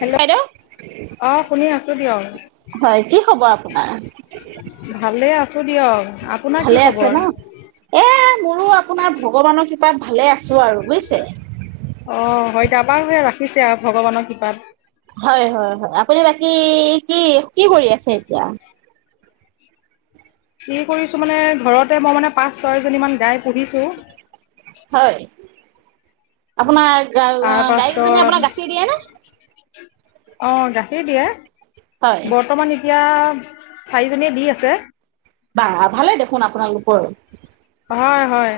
Hello, বাইদেউ অঁ শুনি আছোঁ দিয়ক। হয় কি খবৰ আপোনাৰ ভালে আছো দিয়ক। আপোনাৰ কি ভালে আছে খবৰ? ন এ মোৰো আপোনাৰ ভগৱানৰ কৃপাত ভালে - অঁ, হয়। তাৰপা ৰাখিছে আৰু ভগৱানৰ কৃপাত। হয়- হয় -হয় আপুনি বাকী কি কি কৰি আছে এতিয়া? কি কৰিছো মানে ঘৰতে মই মানে পাঁচ- ছয়জনীমান গাই পু়হিছো। হয়। আপোনাৰ গা তাৰ -গাইকেজনীয়ে আপোনাক গাখীৰ দিয়ে নে? অঁ, গাখীৰ দিয়ে। হয় বৰ্তমান - এতিয়া চাৰিজনীয়ে দি আছে। বাঃ ভালে দেখোন আপোনালোকৰ! হয়, হয়।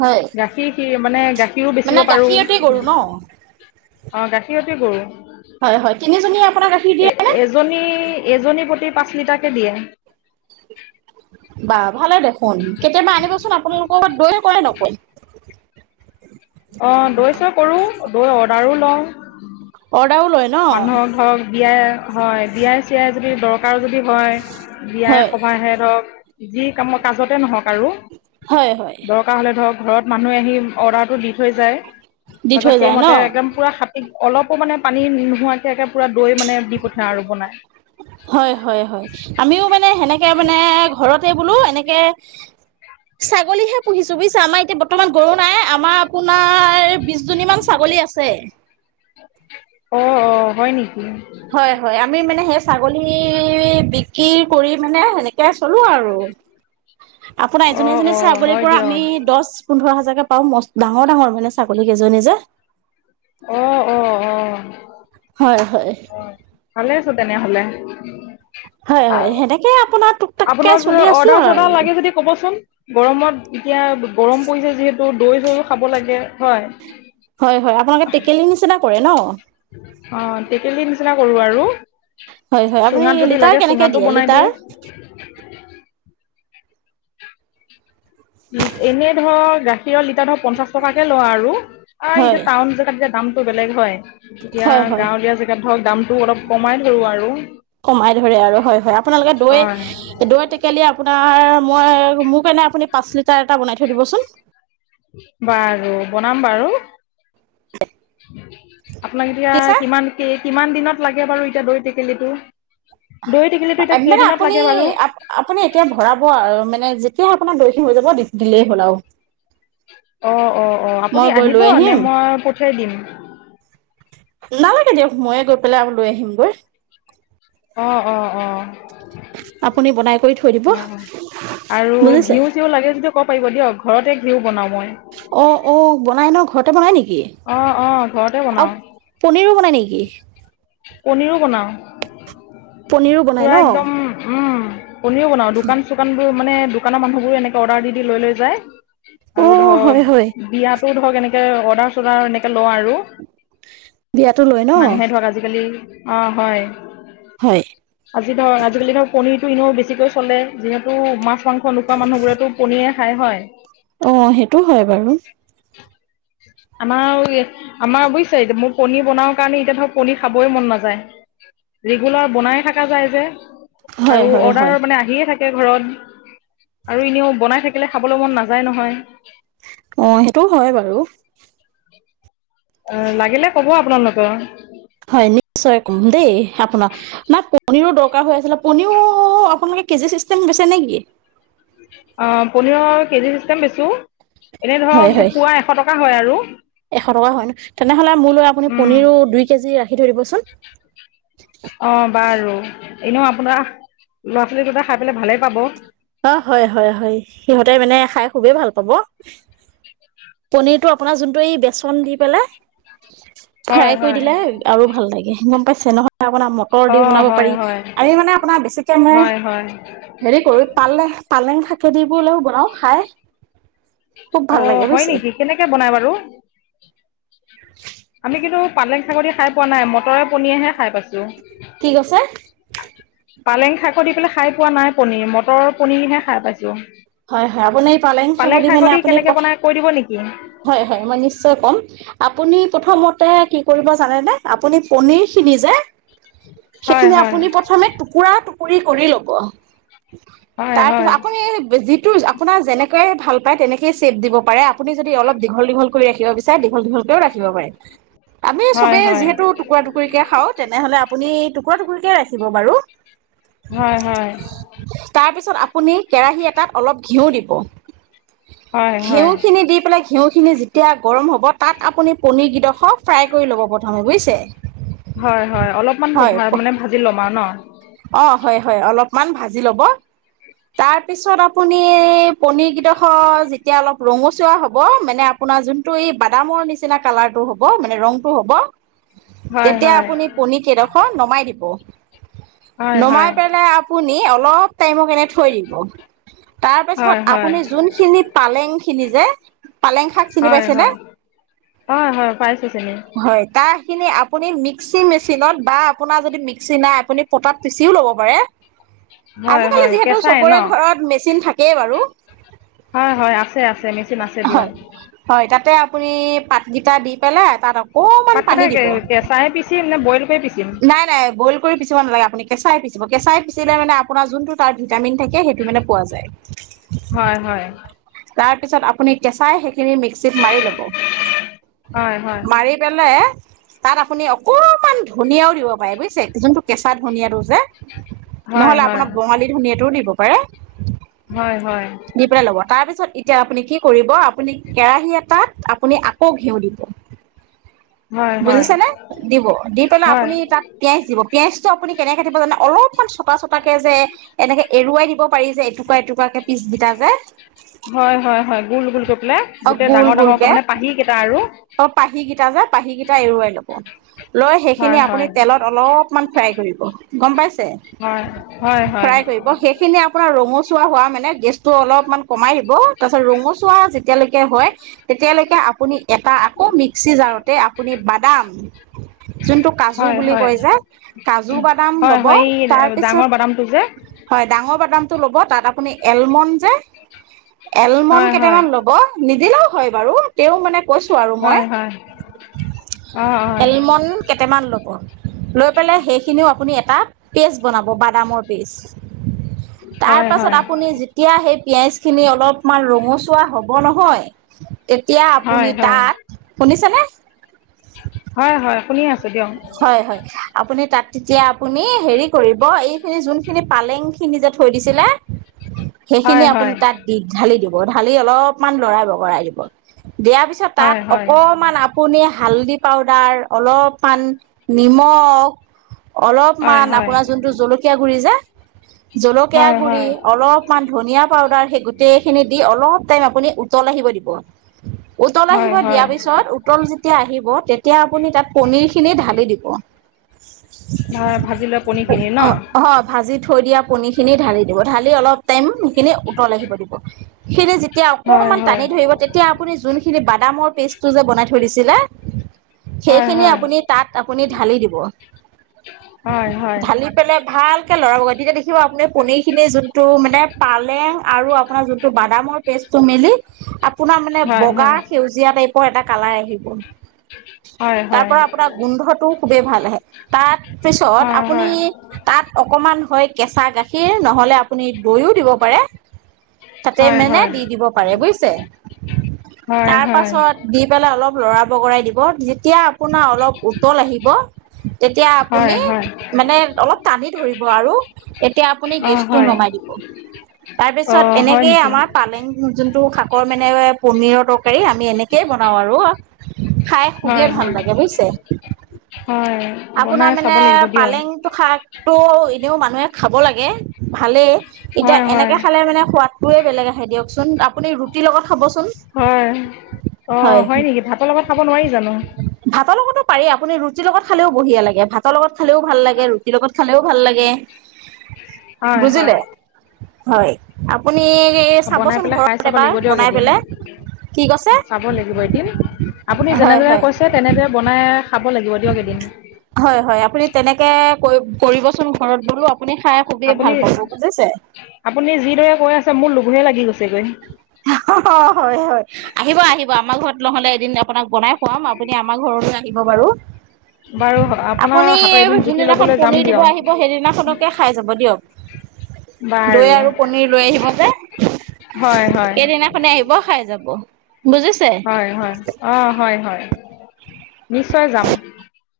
হয়। গাখীৰ খিৰ মানে গাখীৰও মানে বেচিব পাৰোঁ। গাখীৰতে গৰু ন অঁ, গাখীৰতী গৰু। হয়, হয় তিনিজনীয়ে আপোনাক গাখীৰ দিয়ে নে? এজনী এজনী প্ৰতি পাঁচ লিটাৰ কে দিয়ে। বাহঃ ভালে দেখোন, কেতিয়াবা আনিবচোন। আপোনালোকৰ ঘৰত দৈ কৰে নকয়? অঁ, দৈ -চৈ কৰো, দৈ অৰ্ডাৰো লওঁ। অৰ্ডাও লয়। ন মানুহক ধৰক বিয়াই হয়, বিয়াই- চিয়াই যদি দৰকাৰ যদি - হয়, হয় বিয়াই সভাহে ধৰক যি কামৰ কাজতে নহওঁক আৰু। হয়, হয়। দৰকাৰ হ'লে ধৰক ঘৰত মানুহে আহি অৰ্ডাৰটো দি থৈ যায়। তাৰ দি পিছত থৈ যায় সেইমতে ন একদম- পুৰা খাতি অলপো মানে পানী নোহোৱাকে পুৰা দৈ মানে দি পঠিয়া আৰু বনাই। হয়, হয়, হয়। আমিও মানে সেনেকে মানে ঘৰতে বোলো এনেকে- ছাগলীহে পুহিছো বুজিছা, আমাৰ এতিয়া বৰ্তমান গৰু নাই। আমাৰ আপোনাৰ- আমাৰ বিশজনী মান ছাগলী আছে। অঁ, অঁ, হয় নেকি? হয়, হয়, আমি মানে সেই ছাগলী বিক্ৰী কৰি মানে সেনেকে চলো আৰু। [inaudible] আপোনাৰ এজনী অ এজনী ছাগলীৰ হয় পৰা আমি দিয়ক দহ- পোন্ধৰ হাজাৰকে পাওঁ, মষ্ট ডাঙৰ ডাঙৰ মানে ছাগলী কেইজনী যে। অঁ, অঁ, অঁ। হয়, হয়। অঁ, ভালে আছো তেনে হ'লে। হয়, হয়। সেনেকে আপোনাক- আপোনাৰ অৰ্ডাৰ- চৰ্ডাৰ লাগে যদি কবচোন গৰমত এতিয়া গৰম পৰিছে যিহেতু। ত' দৈ চৈও খাব লাগে হয়। হয়, হয় আপোনালোকে টেকেলি নিচিনা কৰে ন? অ' টেকেলি নিচিনা কৰো আৰু হয় হয় আপুনি চুঙাত যদি লিটাৰ লাগে কেনেকে চুঙাতো দিয়ে বনাই লিটাৰ দিওঁ। এনেই ধৰ গাখীৰৰ লিটাৰ ধৰ পঞ্চাশ টকাকে লওঁ আৰু এতিয়া হয়। টাউন জেগাত [unintelligible] দামটো বেলেগ হয় এতিয়া হয় হয় গাঁৱলীয়া জেগাত ধৰক দামটো অলপ কমাই ধৰোঁ আৰু। কমাই ধৰে আৰু হয়, হয় আপোনালোকে দৈ হয় দৈ টেকেলি আপোনাৰ মই মোক নে আপুনি পাঁচ লিটাৰ এটা বনাই থৈ দিবচোন। বাৰু বনাম বাৰু। আপোনাক এতিয়া কেঁচা কিমান কে কিমান দিনত লাগে বাৰু এতিয়া দৈ টেকেলিটো? দৈ টেকেলিটো এতিয়া মানে কেইদিনত আপুনি লাগে বাৰু? আপুনি এতিয়া ভৰাব আৰু মানে যেতিয়া আপোনাৰ দৈ খিণি হৈ যাব দিলেই হ'ল আউ। অ অ অ আপুনি গৈ আহিব লৈ নে আহিম মই পঠিয়াই দিম? নালাগে দিয়ক ময়ে গৈ পেলাই আউ লৈ আহিমগৈ। অ অ অ। আপুনি বনাই কৰি থৈ দিব হয়, হয় আৰু বুজিছে ঘিউ -চিউ লাগে যদি [unintelligible] পাৰিব দিয়ক ঘৰতে ঘিউ বনাওঁ মই। অঁ অঁ বনাই ন ঘৰতে বনায় নেকি? অ অ ঘৰতে আৰু বনাও। পনীৰো বনাই নেকি? পনীৰো বনাও পনীৰো বনাই ন পুৱা একদম উম পনীৰো বনাব দোকান চোকানবোৰ মানে দোকানৰ মানুহবোৰ এনেকে অৰ্ডাৰ দি দি লৈ লৈ যায়। অ আৰু হয় হয় ধৰক বিয়াতো ধৰক এনেকে অৰ্ডাৰ চৰ্ডাৰ এনেকে লওঁ আৰু। বিয়াটো লয় ন মানুহে ধৰক আজিকালি অ' হয়। হয় আজি ধৰ আজিকালি ধৰ পনিৰতটো ইনেও বেছিকৈ চলে যিহেতু মাছ মাংস নোখোৱা মানুহবোৰেতো পনিয়ে খায় হয়। অ' হেইটো হয় বাৰু। আমাৰ [unintelligible] আমাৰ বুইচে [unintelligible] মোৰ পনীৰ বনওঁ কাৰণে এতিয়া ধৰক পনী খাবই মন নাযায়। ৰেগুলাৰ বনাইে থাকা যায় যে হয় আৰু হয় হয় অৰ্ডাৰ মানে আহিয়ে থাকে। কে ঘৰত আৰু এনেও বনাই থাকিলে খাবলে মন নাযায় নহয়। অ' সেইটোও হয় বাৰু। [inaudible] অ' লাগিলে ক'ব আপোনালোকৰ। হয়, নিশ্চয় কম দেই আপোনাক। নাই পনীৰো দৰকাৰ হৈ আছিলে। পনীৰো আপোনালোকে কেজি চিষ্টেম বেছে নেকি? অ' পনীৰৰ কেজি চিষ্টেম বেছোঁ। এনে হয় ধৰক হয় পোৱা এশ টকা হয় আৰু। এশ টকা হয় ন তেনে হ'লে মোৰলৈ আপুনি উম। পনীৰো দুই কেজি ৰাখি থৈ দিবচোন। অ' বাৰু এনেও আপোনা ল'ৰা ছোৱালী দুটাই খাই পেলাই ভালেই পাব। অ' হয়, হয়, হয় সিহঁতে মানে খাই খুবেই ভাল পাব। পনিৰটো আপোনাৰ যোনটো এই বেচন দি পেলাই হয় ফ্ৰাই কৰি হয় দিলে আৰু ভাল লাগে গ'ম পাইছে নহয় আপোনাৰ মটৰ দি অ' বনাব হয় পাৰি হয় আমি মানে আপোনাৰ বেছিকে মানে হয় হয় হেৰি কৰোঁ পালে পালেং শাকে দি বলেও বনাও খাই। খুব ভাল অ' লাগে হয় বুজিছে নেকি কেনেকে বনাই বাৰু, আমি কিন্তু পালেং শাকে দি খাই পোৱা নাই মটৰে পনীয়েহে খাই পাইছোঁ। [unintelligible] কি কৈছে আ পালেং শাকৰ দি পেলাই খাই পোৱা নাই পনিৰ মটৰ পনিৰহে খাই পাইছোঁ। হয়, হয় আপুনি এই পালেং শাক দি মানে শাকদি আপুনি প কেনেকৈ বনাই কৈ দিব নেকি হয়, হয় মই নিশ্চয় ক'ম। আপুনি প্ৰথমতে কি কৰিব জানেনে আপুনি পনিৰ খিনি যে হয় সেইখিনি হয় আপুনি প্ৰথমে টুকুৰা টুকুৰি কৰি ল'ব, হয় তাৰপিছত হয় আকৌ এই যিটো আপোনাৰ যেনেকে ভাল পায় তেনেকে ছেভ দিব পাৰে। আপুনি যদি অলপ দীঘল দীঘল কৰি ৰাখিব বিচাৰে দীঘল দীঘলকেও ৰাখিব পাৰে। আমি হয় চবে হয় যিহেতু টুকুৰা টুকুৰিকে খাওঁ তেনে হ'লে আপুনি টুকুৰা টুকুৰিকে ৰাখিব বাৰু। হয়, হয়। তাৰপিছত, আপুনি কেৰাহী এটাত অলপ ঘিউ দিব হয় ঘিউ হয় খিনি দি পেলাই ঘিউখিনি যেতিয়া গৰম হ'ব, তাত আপুনি পনীৰ কেইডোখৰ ফ্ৰাই কৰি ল'ব প্ৰথমে বুজিছে। হয়, হয় অলপমান হয় ভা মানে ভাজি ল'ম আৰু ন। অ' হয়, হয় অলপমান ভাজি ল'ব তাৰপিছত আপুনি পনিৰ কেইডখৰ যেতিয়া অলপ ৰঙচুৱা হ'ব মানে আপোনাৰ যোনটো এই বাদামৰ নিচিনা কালাৰটো হ'ব মানে ৰংটো হ'ব হয় তেতিয়া হয় আপুনি পনি কেইডোখৰ নমাই দিব। হয় হয় নমাই পেলাই আপুনি অলপ টাইমৰ কাৰণে থৈ দিব। হয় তাৰপাছত হয় আপুনি যোনখিনি পালেং খিনি যে পালেং শাক চিনি পাইছেনে অ' হয় পাইছোঁ চিনি। হয় তাৰ খিনি আপুনি মিক্সি মেচিনত বা আপোনাৰ যদি মিক্সি নাই আপুনি পতাত পিচিও ল'ব পাৰে। হয় আজিকালি হয় যিহেতু কেঁচাই ন চবৰে ঘৰত মেচিন থাকেই বাৰু। হয় হয় আছে আছে মেচিন আছে হয় দিয়ক হয় তাতে আপুনি পাতকেইটা দি পেলাই তাত অকমান পাতকেইটা পানী এ দিব কেঁচাই পিচিম নে বইল কৰি পিচিম নাই নাই বইল কৰি পিচিব নালাগে আপুনি কেঁচাই পিচিব কেচাই পিচিলে মানে আপোনাৰ যোনটো তাৰ ভিটামিন থাকে সেইটো মানে পোৱা যায় হয় হয় তাৰপিছত আপুনি কেঁচাই সেইখিনি মিক্সিত মাৰি ল'ব হয় হয় মাৰি পেলাই তাত আপুনি অকমান ধুনীয়াও দিব পাৰে বুজিছে যোনটো কেঁচা ধুনিয়াটো যে, হয় নহ'লে হয় আপোনাৰ বঙালী ধুনিয়াটোও দিব পাৰে। হয়, হয়। দি পেলাই ল'ব, তাৰপিছত এতিয়া আপুনি কি কৰিব, আপুনি কেৰাহী এটাত আপুনি আকৌ ঘিউ দিব। [inaudible] হয় বুজিছে নে দিব দি পেলাই হয় আপুনি তাত পিয়াঁজ দিব, পিঁয়াজটো আপুনি কেনেকে কাটিব জানে, অলপমান ছটা ছটাকে যে এনেকে এৰুৱাই দিব। পাৰি যে এটুকুৰা, এটুকুৰাকে পিছ কেইটা যে। হয়, হয়, হয়, গোল-গোল কৰি পেলাই, অ গোটেই গোল ডাঙৰ-ডাঙৰকে গোলকে মানে পাহী কেইটা আৰু। অ পাহি কেইটা যে, পাহী কেইটা এৰুৱাই ল'ব। লৈ সেইখিনি হয় হয় আপুনি তেলত অলপমান ফ্ৰাই কৰিব, গম পাইছে হয়, হয়, হয়। খিনি আপোনাৰ ৰঙচুৱা হোৱা মানে গেছটো অলপ মান কমাই দিব, তাৰ পিছত ৰঙচুৱা যেতিয়ালৈকে হয়। তেতিয়ালৈকে আপুনি এটা আকৌ মিক্সি জাৰতে আপুনি বাদাম যোনটো কাজু হয় বুলি হয় কয় যে, কাজু বাদাম ল'ব, তাৰপিছত কি কৈছে? হয়, ডাঙৰ বাদামটো ল'ব তাত আপুনি এলমণ যে এলমণ হয় হয় কেইটামান ল'ব- নিদিলেও হয় বাৰু। তেওঁ মানে কৈছো আৰু মই, হয় হয় অ অ এলমণ- কেইটামান ল'ব, লৈ পেলাই সেইখিনিও আপুনি এটা পেষ্ট বনাব বাদামৰ পেষ্ট। হয় হয় তাৰপাছত আপুনি যেতিয়া সেই পিঁয়াজখিনি ৰঙচুৱা হ'ব নহয়- তেতিয়া হয় আপুনি হয় তাত, শুনিছেনে? হয় হয়, শুনি আছো দিয়ক। হয়, হয়, আপুনি তাত তেতিয়া আপুনি হেৰি কৰিব এইখিনি যোনখিনি পালেং খিনি যে থৈ দিছিলে- হয় সেইখিনিয়ে আপোনি হয় তাত- বিষ ঢালি দিব, ঢালি অলপমান লৰাই বগৰাই দিব, দিয়াৰ পিছত তাত হয় হয় অকমান আপ- পুনি হালধি পাউদাৰ, অলপমান নিমখ, - হয় অলপমান হয় আপোনাৰ যোনটো জলকীয়া গুৰি যে জলকীয়া হয় গুৰি, হয় অলপ- মান ধনিয়া পাউডাৰ সেই গোটেই খিনি দি অলপ টাইম আপুনি উতল আহিব দিব। উতল হয় আহিব দিয়াৰ হয় পিছত, উতল যেতিয়া আহিব, তেতিয়া আপুনি তাত পনিৰ খিনি ঢ়াল- লি দিব। হয়, ভাজি লোৱা পনীৰ খিনি ন? অ হয় ভাজি থৈ দিয়া পণীখিনি ঢালি দিব, ঢালি অলপ- টাইম সেইখিনি উতল আহিব দিব, সেইখিনি যেতিয়া হয় অকমান হয় টানি ধৰিব- তেতিয়া আপুনি যোনখিনি বাদামৰ পেষ্টটো যে বনাই থৈ দিছিলে, হয় সেইখিনি হয় আপুনি- তাত আপুনি ঢালি দিব। হয় হয় ঢালি পেলাই ভাল- কে লৰাবগৈ তেতিয়া দেখিব আপুনি পনীৰখিনি যোনটো মানে পালেং আৰু আপোনাৰ যোনটো বাদামৰ- পেষ্টটো মিলি আপোনাৰ মানে হয় বগা সেউজীয়া টাইপৰ এটা কালাৰ আহিব। হয় তাৰ হয়। পৰা আপোনাৰ গোন্ধটো খুবেই ভাল আহে, তাত পিছত হয় হয় আপুনি তাত- অকমান হয় কেঁচা গাখীৰ নহ'লে আপুনি দৈও দিব পাৰে। তাতে হয় মেনে হয় দি দিব পাৰে বুজিছে। হয় হয় তাৰপাছত- দি পেলাই অলপ লৰা বগৰাই দিব। যেতিয়া আপোনা- উতল আহিব, তেতিয়া হয় হয় আপুনি হয় মানে অলপ টানি ধৰিব আৰু- এতিয়া আপুনি অ গেছটো হয় নমাই দিব। অ তাৰপিছত হয় এনেকেই নেকি আমাৰ পালেং- যোনটো শাকৰ মানে পনীৰৰ তৰকাৰী আমি এনেকেই বনাও আৰু। খাই হয় খুবেই ভাল হয় লাগে বুজিছে। হয়। আপোনাৰ বনাই মানে চাব লাগিব দিয়ক পালেংটো শাকটো এনেও মানুহে খাব লাগে। ভালেই, এতিয়া হয় হয় এনেকে খালে মেনে সোৱাদটোৱে বেলেগ আহে দিয়কচোন। আপুনি ৰুটিৰ লগত খাবচোন। হয়, অ হয় নেকি? ভাতৰ লগত খাব নোৱাৰি জানো? ভাতৰ লগতো পাৰি। আপুনি ৰুটিৰ লগত খালেও বঢ়িয়া লাগে, ভাত- তৰ লগত খালেও ভাল লাগে, ৰুটিৰ লগত খালেও ভাল লাগে। হয় হয় বুজিলে? হয়, আপুনি- অ বনাই চাবচোন পেলাই খাই ঘৰত চাব এবাৰ লাগিব দিয়ক বনাই এদিন, পেলাই কি কৈছে চাব লাগিব এদিন। আপুনি হয় যেনেদৰে হয় কৈছে তেনেদৰে বনাই খাব লাগিব দিয়ক এদিন। হয়, হয়। আপুনি তেনেকে কৰিব কৰিবচোন। ঘৰত বোলো আপুনি খাই খুবেই আপুনি ভাল পাব বুজিছে। আপুনি যিদৰে কৈ আছে মোৰ লোভে লাগি গৈছেগৈ। হয় হয়, আহিব আহিব আমাৰ ঘৰত নহ'লে এদিন আপোনাক বনাই খোৱাম, আপুনি আমাক- ঘৰলৈ আহিব বাৰু। বাৰু আপোনাৰ আপুনি হাতৰ এদিন জুতি যোনদিনাখন ল'বলৈ যাম পনীৰ দিব দিয়ক আহিব সেইদিনাখনকে খায় যাব দিয়ক। বাৰু দৈ আৰু পনীৰ লৈ আহিব যে। হয়। হয় সেইদিনাখনে আহিব, খাই যাব। বুজিছে। হয়, হয়, অ', হয়, হয়, নিশ্চয় যাম।